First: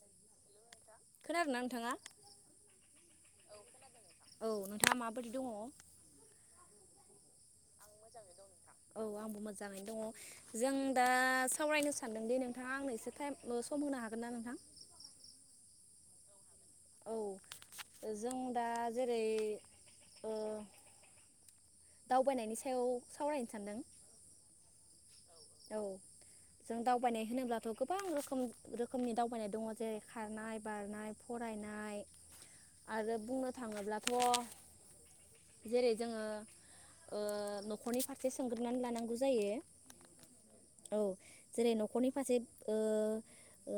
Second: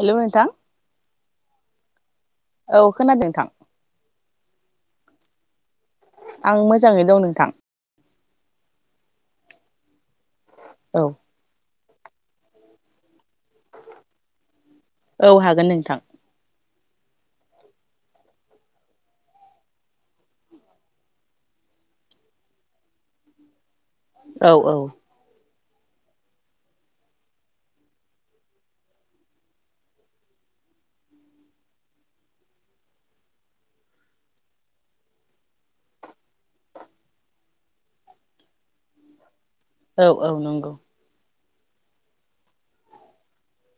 Hello आदा। खोनादों ना नोंथाङा? औ खोनादों नोंथां बेबायदि दंङ आं मोजाङै दं नोंथां आं मोजांयै दं नोंथां औ आंबो मोजांङैनो दंङ जों औ दा सावरायनो सानदों दे नोंथाङा आंनो एसे टाइमल सम होनो हागोन ना नोंथां औ हागोन नोंथां औ जों दा जेरै दावबायनायनि सायाव सावरायनो सानदों औ औ औ जों दावबायनाय होनोब्लाथ गोबां रोखोम रोखोमनि दावबायनाय दंङ जेरै खारनाय बारनाय फरायनाय आरो बुंनो थाङोब्लाथ जेरै जोंङो नखरनि फारसे सोंग्रोनानै लानांगौ जायो औ औ नंगौ औ जेरै नखरनि फारसे ओ ओ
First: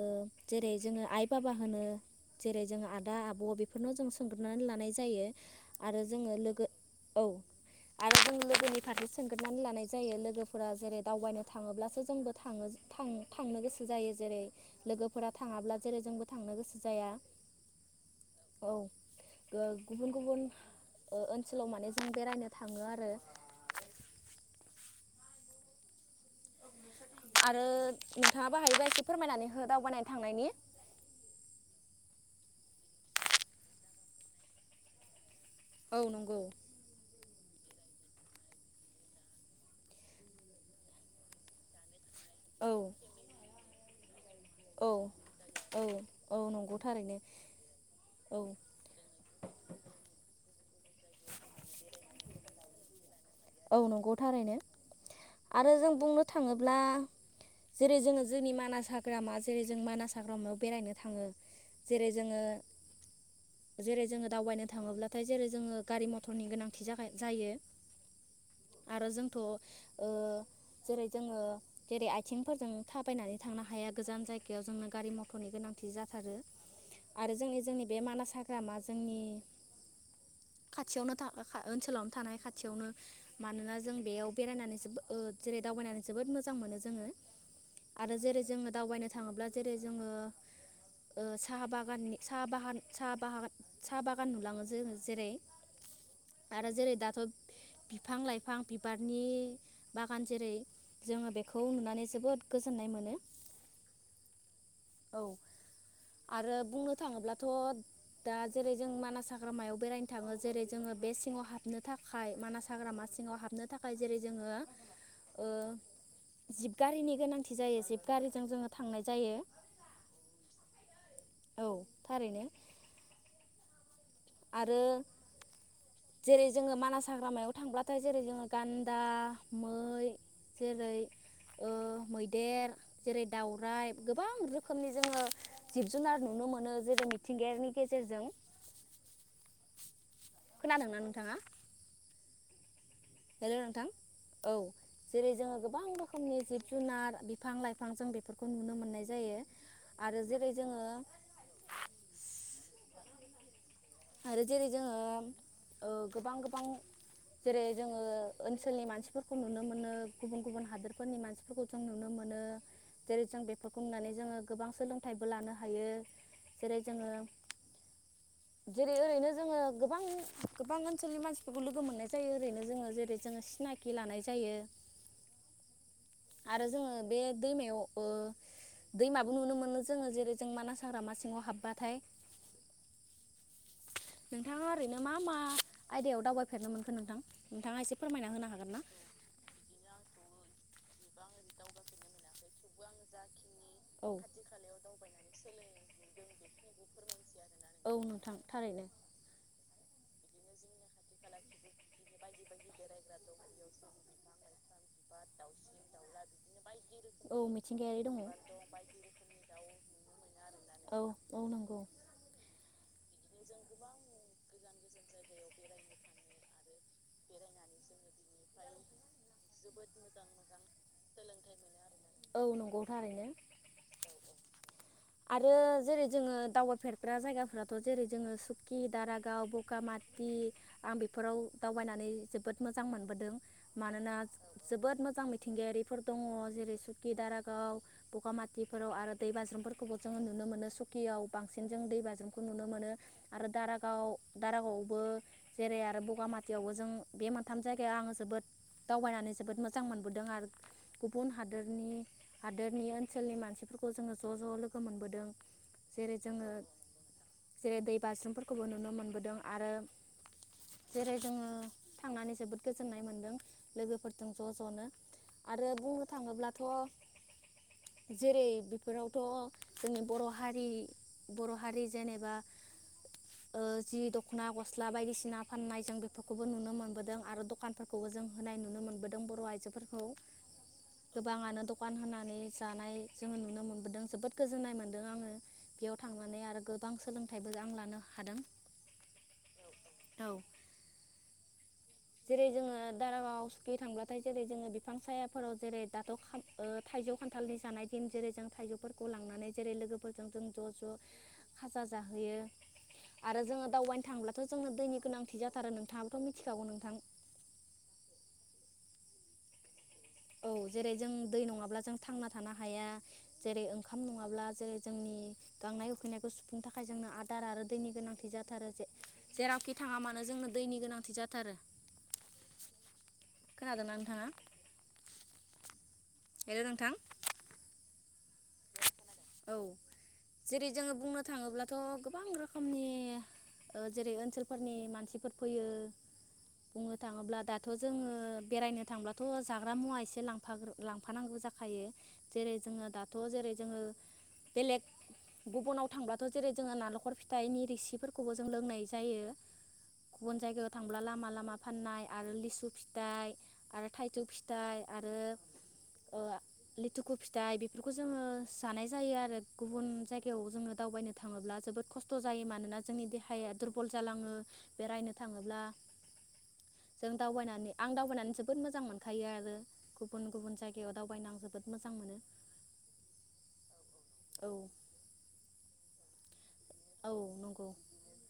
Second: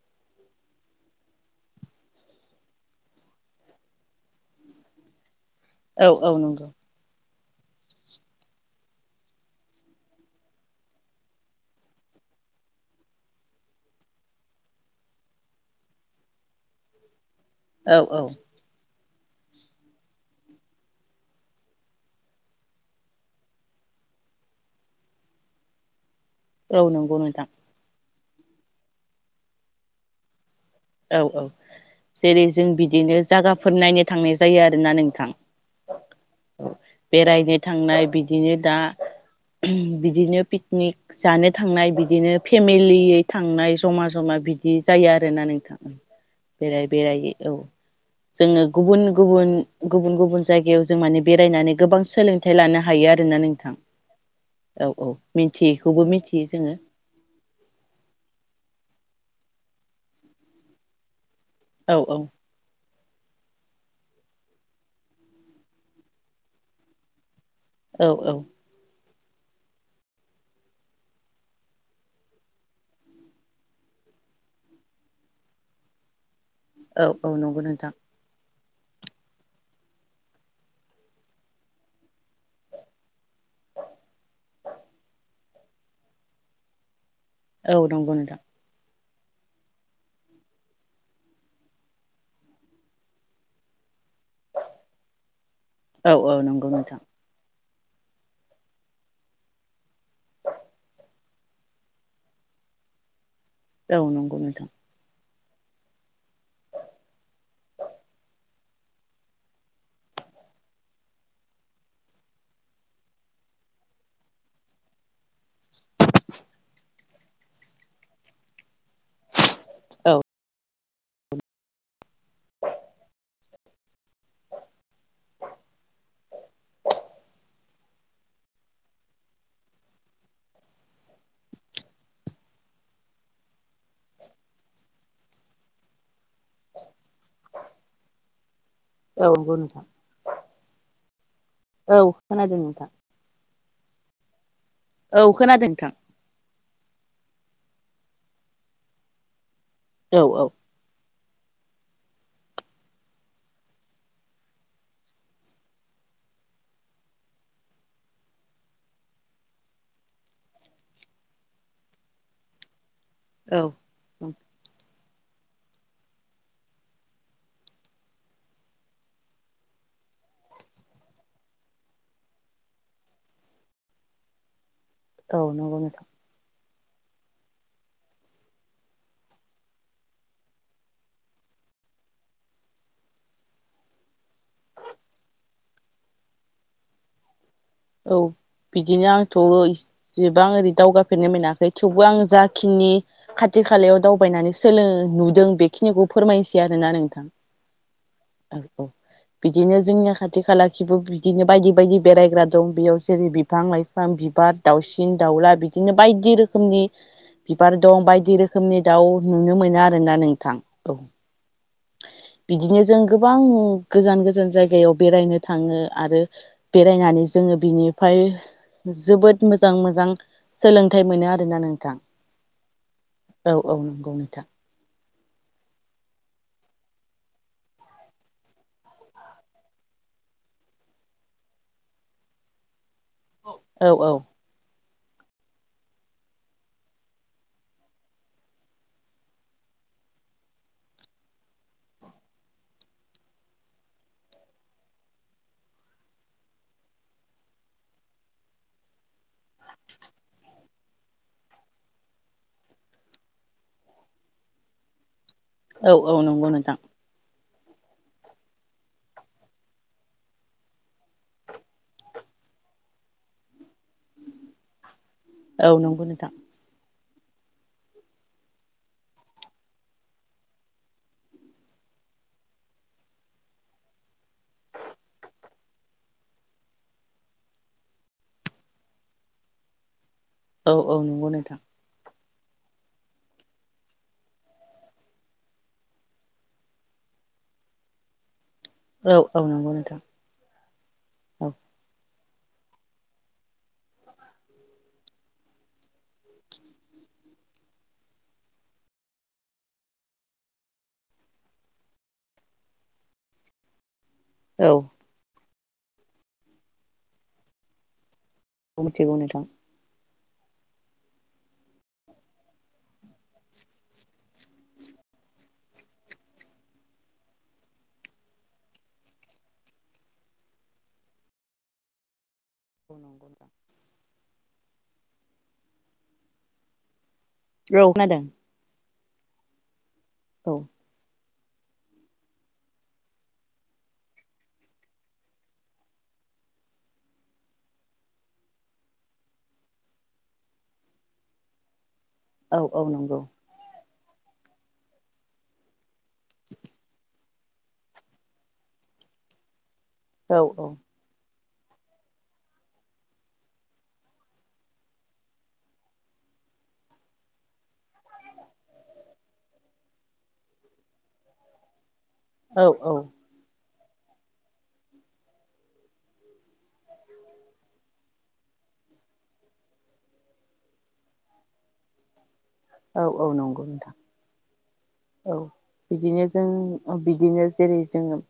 जेरै जोंङो आइ बाबा होनो जेरै जोङो आदा आब बेफोरनाव जों सोंग्रोनानै लानाय जायो आरो औ औ जोंङो लोगो नंगौ औ आरो जों लोगोनि फारसे सोंग्रोबनानै लानाय जायो लोगोफोरा जेरै दावबायनो थाङोब्लासो जोंबो थाङो थांनो गोसो जायो जेरै लोगोफोरा थाङाब्ला जेरै जोंबो थांनो गोसो जाया औ औ गुबुन गुबुन ओनसोलाव माने जों बेरायनो थाङो आरो औ नंगौ नोंथां आरो नोंथाङाबो हायोबा एसे फोरमायनानै हो दावबायनो थांनायनि औ औ जेरै जों बिदिनो जायगाफोर नायनो थांनाय जायो आरोना नोंथां औ नंगौ बेरायनो थांनाय बिदिनो दा बिदिनो पिकनिक जानो थांनाय बिदिनो औ फेमिलियै थांनाय जमा जमा बिदि औ जायो आरोना नोंथां औ औ नंगौ बेराय थारैनो बेरायै औ औ जोङो गुबुन गुबुन गुबुन गुबुन जायगायाव जों माने बेरायनानै गोबां सोलोंथाइ लानो हायो आरोना नोंथां औ नंगौ थारैनो औ औ आरो जों मिथियैखौबो बुंनो मिथियो जोङो थाङोब्ला जेरै जोङो जोंनि मानास हाग्रामा जेरै जों मानस हाग्रामायाव बेरायनो थाङो औ जेरै औ जोङो जेरै जोङो दावबायनो थाङोब्लाथाय जेरै जोङो गारि मथर मथर नि गोनांथि जायो औ औ आरो जोंथ' जेरै जोङो जेरै आथिंफोरजों थाबायनानै थांनो हाया गोजान जायगायाव जोंनो गारि मथरनि गोनांथि जाथारो औ आरो औ जोंनि नंगौ जोंनि नोंथां बे मानास हाग्रामा जोंनि खाथियावनो था ओनसोलावनो थानाय खाथियावनो मानोना जों बेयाव बेरायनानै जो जेरै दावबायनानै जोबोद मोजां मोनो जोङो औ नंगौ आरो नोंथां जेरै जोङो दावबायनो थाङोब्ला जेरै जोङो साहा बागाननि सा बागान सा ब साहा बागान नुलाङो जोङो जेरै औ औ नंगौ आरो जेरै नोंथां दाथ' बिफां लाइफां बिबारनि बागान जेरै जोङो बेखौ नुनानै जोबोद गोजोननाय मोनो औ नंगौ नोंथां औ आरो बुंनो थाङोब्लाथ' दा जेरै जों मानास हाग्रामायाव बेरायनो थाङो जेरै जोङो बे सिङाव हाबनो थाखाय मानास हाग्रामा सिङाव हाबनो थाखाय जेरै जोङो जिबगारिनि गोनांथि जायो जिबगारिजों जोङो थांनाय जायो औ औ थारैनो आरो जेरै जोङो मानास हाग्रामायाव थांब्लाथाय जेरै जोङो गान्दा मै जेरै मैदेर जेरै दउराइ गोबां रोखोमनि जोङो जिब जुनार नुनो मोनो जेरै मिथिंगायनि गेजेरजों औ नंगों नोंथां थाङा औ खोनादों नोंथां हेल' नोंथां औ औ जेरै जोंङो खोनादों गोबां नोंथां रोखोमनि जिब जुनार बिफां लाइफां जों बेफोरखौ नुनो मोननाय जायो। औ आरो औ जेरै जोङो आरो जेरै जोङो ओ ओ गोबां गोबां जेरै जोङो ओ ओनसोलनि मानसिफोरखौ नुनो मोनो गुबुन गुबुन हादोरफोरनि मानसिफोरखौ जों नुनो मोनो जेरै जों औ बेफोरखौ नुनानै जोङो गोबां सोलों फिथाइबो लानो हायो जेरै जोङो जेरै ओरैनो जोङो गोबां गोबां ओनसोलनि मानसिफोरखौ लोगो मोननाय जायो ओरैनो जोङो जेरै जोङो सिनाखि लानाय जायो औ नंगौ नोथां आरो जोङो बे दैमायाव दैमाबो नुनो मोनो जोङो जेरै जों मानास हाग्रा मा सिङाव हाबबाथाय नोंथाङा ओरैनो मा मा आयदायाव दावबायफेरनो मोनखो नोंथां नोंथाङा एसे औ फोरमायना होनो हागोन ना? बिदिनो आंथ' इसेबां ओरै दावगा मोनाखै थेवबो आं जाग खिनि खाथि खालायाव दावबायनानै सोलो नुदों बेखिनिखौ फोरमायनोसै आरो ना नोंथां औ नोंथां औ औ थारैनो बिदिनो जोंनि खाथि खाला खिब बि बिदिनो बायदि बायदि बेरायग्रा बेयाव जेरै बिफां लाइफां बिबार दाउसिन दाउला बिदिनो बायदि रोखोमनि औ बिबार मिथिंगायारि दं दङ। बायदि बिबार दं, रोखोमनि दाउ नुनो मोना आरोना नोंथां औ बिदिनो जों गोबां गोजान गोजान जायगायाव बेरायनो थाङो आरो बेरायनानै जोङो बिनिफ्राय जोबोद मोजां मोजां सोलोंथाइ मोनो आरोना नोंथां औ नंगौ थारैनो औ औ नंगौ नोंथां आरो जेरै जोङो दावबायफेरग्रा जायगाफोराथ' जेरै जोङो सुकि, दारागाव आरो बगामाथि आं बेफोराव दावबायनानै जोबोद मोजां मोजां मोनबोदों औ औ मानोना जोबोद मोजां मोजां मिथिंगायारिफोर दङ जेरै सुकि दारागाव बगामाथिफोराव आरो दैबाज्रुमफोरखौबो जोङो नुनो मोनो सुकियाव बांसिन जों दैबाज्रुमखौ नुनो मोनो नुनो मोनो आरो दारागाव दारागावआवबो जेरै आरो बगामाथियावबो जों बे मोनथाम जायगायाव आङो जोबोद दावबायनानै जोबोद मोजां मोनबोदों आरो गुबुन हादोरनि हादोरनि ओनसोलनि मानसिफोरखौ जोङो ज' ज' लोगो मोनबोदों। औ जेरै औ जोङो नंगौ नोंथां जेरै दै बाज्रुमफोरखौबो नुनो मोनबोदों आरो जेरै जोङो थांनानै जोबोद गोजोननाय मोनदों लोगोफोरजों ज' ज'नो आरो औ बुंनो नंगौ नोंथां थाङोब्लाथ जेरै बेफोरावथ जोंनि बर हारि बर हारि जेनेबा ओ जि दखना गस्ला बायदिसिना फाननाय जों बेफोरखौबो नुनो मोनबोदों आरो दखानफोरखौबो जों होनाय नुनो मोनबोदों बर आइजोफोरखौ औ औ नंगौ नोंथां नै जानाय जोङो नुनो मोनबोदों जोबोद गोजोन्नाय मोनदों आङो बेयाव थांनानै आरो गोबां सोलों फाथायबो आं लानो हादों औ औ नंगौ नोंथां औ औ जेरै जोङो दारागाव सुखि थांब्लाथाय जेरै जोङो बिफां सायाफोराव जेरै दाथ खान थाइजौ खान्थालनि जानाय दिन जेरै जों थाइजौफोरखौ लांनानै जेरै लोगोफोरजों जों ज ज खाजा जाहोयो आरो जोङो दावबायनो थांब्लाथ जोंनो औ दैनि गोनांथि जा था थारो नोंथाङाबोथ मिथिगागौ नों थां थिगौ नोंथां औ जेरै जों दै नङाब्ला जों थांना थानो हाया जेरै ओंखाम नङाब्ला जेरै जोंनि गांनाय उखैनायखौ सुफुंनो थाखाय जोंनो आदार आरो दैनि गोनांथि जाथारो जे जेरावखि थाङा मानो जोंनो दैनि गोनांथि जाथारो औ नंगौ नोंथां हेलौ नोंथां औ खोनादों। औ जेरै जोङो बुंनो थाङोब्लाथ गोबां रोखोमनि ओ जेरै ओनसोलफोरनि मानसिफोर फैयो बुंनो थाङोब्ला दाथ जोङो बेरायनो थांब्लाथ जाग्रा मुवा एसे लांफा लांफानांगौ जाखायो। जेरै औ औ जोङो दाथ' नंगौ जेरै जोङो बेलेग गुबनाव थांबाथ' जेरै जोङो नारेंखर फिथाइनि रिसिफोरखौबो जों लोंनाय जायो। औ गुबुन औ जायगायाव थांब्ला लामा लामा फाननाय आरो लिसु फिथाइ आरो थाइजौ फिथाइ आरो ओ लिथुखु फिथाइ बिफोरखौ जोङो जानाय जायो आरो गुबुन जायगायाव जोङो दावबायनो थाङोब्ला जोबोद खस्थ थ' जायो औ मानोना औ जोंनि देहाया दुर बल जालाङो बेरायनो थाङोब्ला जों दावबायनानै आं दावबायनानै जोबोद मोजां मोनखायो आरो गुबुन गुबुन जायगायाव दावबायनो आं जोबोद मोजां मोनो। औ औ नंगौ नोंथां। उ औ बिदिनो जों अ औ बिदिनो नंगौ जेरै जोङो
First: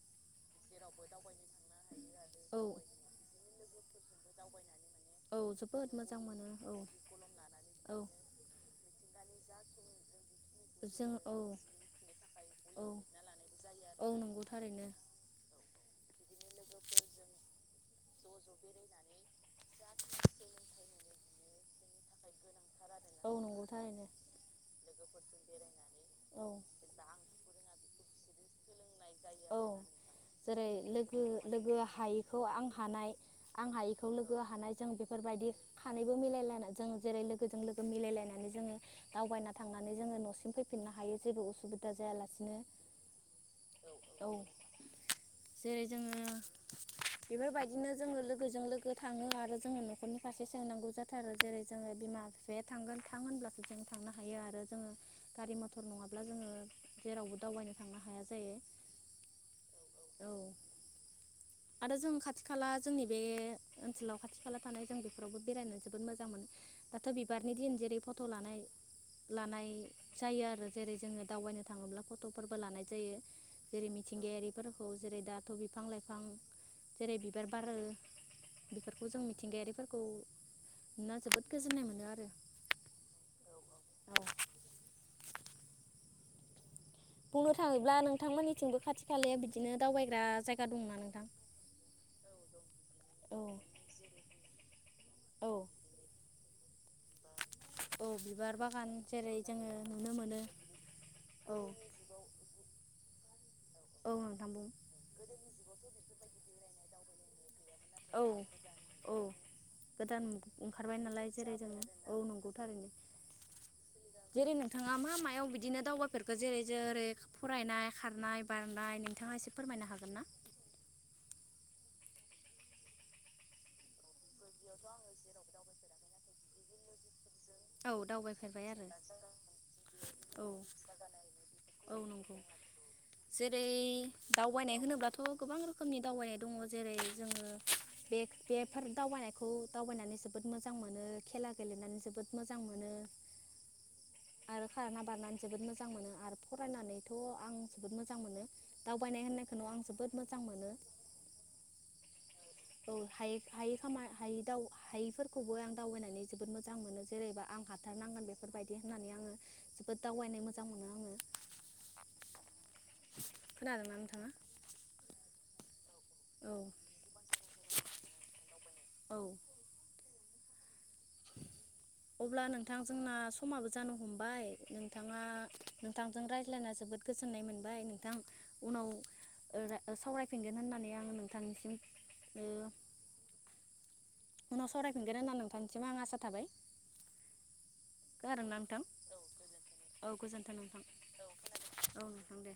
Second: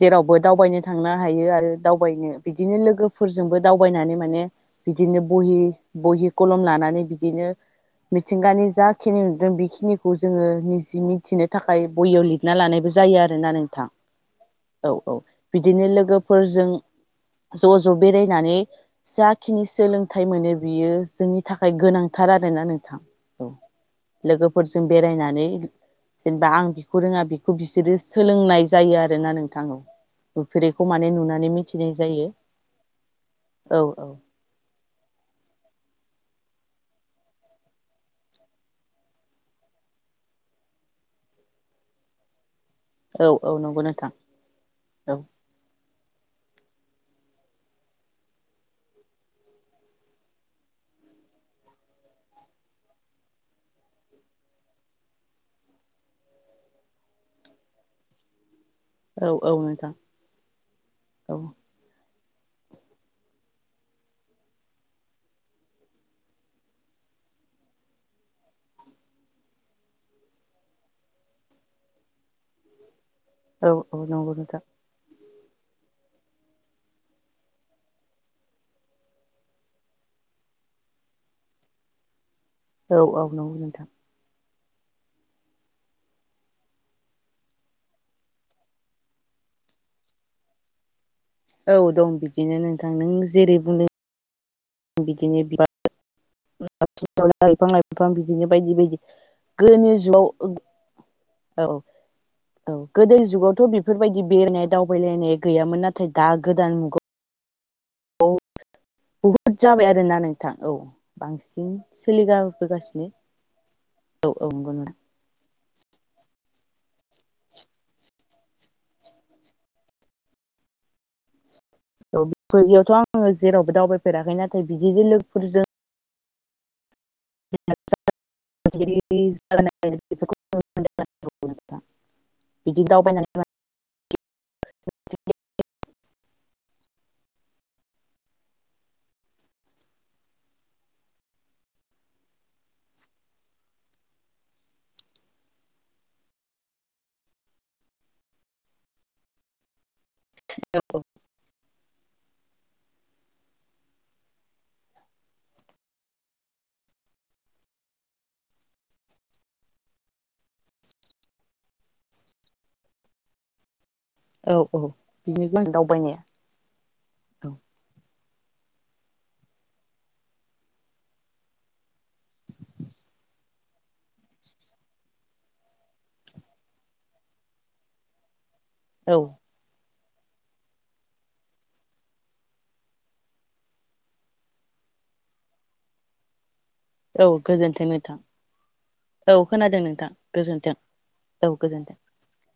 जेरावबो दावबायनो थांनो हायो आरो दावबायनो औ बिदिनो लोगोफोरजोंबो दावबायनानै माने बिदिनो औ बहि जोबोद मोजां बहि मोनो कलम औ लानानै बिदिनो औ मिथिंगानि जाखिनि नुदों बिखिनिखौ जोङो निसि दि जों औ मिथिनो थाखाय बहियाव लिरना औ लानायबो जायो आरोना नोंथां औ नंगौ थारैनो औ औ बिदिनो लोगोफोरजों ज ज बेरायनानै जाखिनि सोलोंथाइ मोनो बियो जोंनि थाखाय गोनां थार आरो ना नों थां औ नंगौ थारैनो लोगोफोरजों बेरायनानै जेनेबा आं बिखौ रोङा बेखौ बिसोरो सोलोंनाय जायो आरो ना नोंथां औ जेरै नुफेरैखौ माने लोगो नुनानै लोगो मिथिनाय जायो हायिखौ आं हानाय आं औ औ। हायिखौ लोगो हानाय जों बिफोरबायदि खानैबो मिलायलायना जों जेरै लोगोजों लोगो जों मिलायलायनानै जोङो दावबायना थांनानै जोङो नसिम फैफिननो हायो जेबो उसुबिदा जायालासिनो। औ औ नंगौ नोंथां औ औ। जेरै जोङो बेफोरबायदिनो जोङो लोगोजों लोगो थाङो आरो जोङो नखरनि फारसे सोंनांगौ जाथारो जेरै जोङो बिमा दे थांगोन थां होनब्लासो जों थांनो हायो आरो जोङो गारि मथर नङाब्ला जोङो जेरावबो दावबायनो थांनो हाया जायो। औ औ नोंथां औ औ। आरो जों खाथि खाला जोंनि बे ओनसोलाव खाथि खाला थानाय जों बेफोरावबो बेरायनो जोबोद मोजां मोनो थ' बिबारनि दिन जेरै फट लानाय‌ लानाय जायो आरो जेरै जोङो दावबायनो थाङोब्ला फटफोरबो लानाय जायो। औ जेरै औ नंगौ नोंथां मिथिंगायारिफोरखौ जेरै दा थ बिफां लाइफां जेरै बिबार बारो बिफोरखौ जों मिथिंगायारिफोरखौ नुना जोबोद गोजोननाय मोनो। मोनो आरो। औ औ नंगौ नोंथां। औ बुंनो थाङोब्ला नोंथांमोननिथिंबो खाथि खालाया बिदिनो दावबायग्रा जायगा दंना नोंथां? औ दं बिदिनो नोंथां नों औ जेरै बुंदों बिदिनो औ बिराद बिफां औ लाइफां बिदिनो बिबार बायदि बागान बायदि जेरै जोङो गोदोनि नुनो जुगाव मोनो औ औ गोदोनि जुगाव थ' बेफोर औ बायदि नोंथां बुं बेरायनाय दावबायलायनाय गैयामोन नाथाय दा गोदान औ औ बहुद जाबाय आरो ना गोदान नोंथां औ ओंखारबाय नालाय जेरै बांसिन जोङो औ नंगौ थारैनो सोलिबोगासिनो औ औ नंगौ नोंथां। दावबायफोरखो जेरै जों फरायनाय खारनाय। बारनाय नोंथाङा एसे फोरमायनो हागोन ना? [unintelligible] आङो जेरावबो दावबाय फेराखै नाथाय बिदिनो लोगोफोरजों औ दावबायफेरबाय आरो [unintelligible] औ नंगौ बिदि दावबाय जेरै दावबायनाय होनोब्लाथ' गोबां [unintelligible] रोखोमनि दावबायनाय दङ जेरै जोङो बे बेफोर दावबायनायखौ दावबायनानै जोबोद मोजां मोनो खेला गेलेनानै जोबोद मोजां मोनो आरो खारना बारनानै जोबोद मोजां मोनो आरो फरायनानै थ' आं जोबोद मोजां मोनो दावबायनाय होननायखौनो आं जोबोद मोजां मोनो। औ हाय हायै खाम हाय हायिफोरखौबो आं दावबायनानै जोबोद मोजां मोनो जेरैबा आं हाथारनांगोन बेफोर बायदि होननानै आङो जोबोद दावबायनो मोजां मोनो आङो। खोनादों ना नोंथाङा? औ औ बिनि औ [unintelligible] [unintelligible] औ औ। अब्ला नोंथां जोंना समाबो जानो हमबाय। नोंथाङा नोंथांजों रायज्लायना जोबोद गोजोननाय मोनबाय नोंथां। उनाव औ ओ राय सावरायफिनगोन होननानै नोंथांनिसिम ओ उनाव सावरायफिनगोन होननानै नोंथां सिम आं आसा थाबाय। औ गोजोनथों नोंथां। खोनादोंना नोंथां औ खोनादों नोंथां। औ गोजोन्थों गोजोनथों नोंथां औ गोजोनथों। नोंथां दे।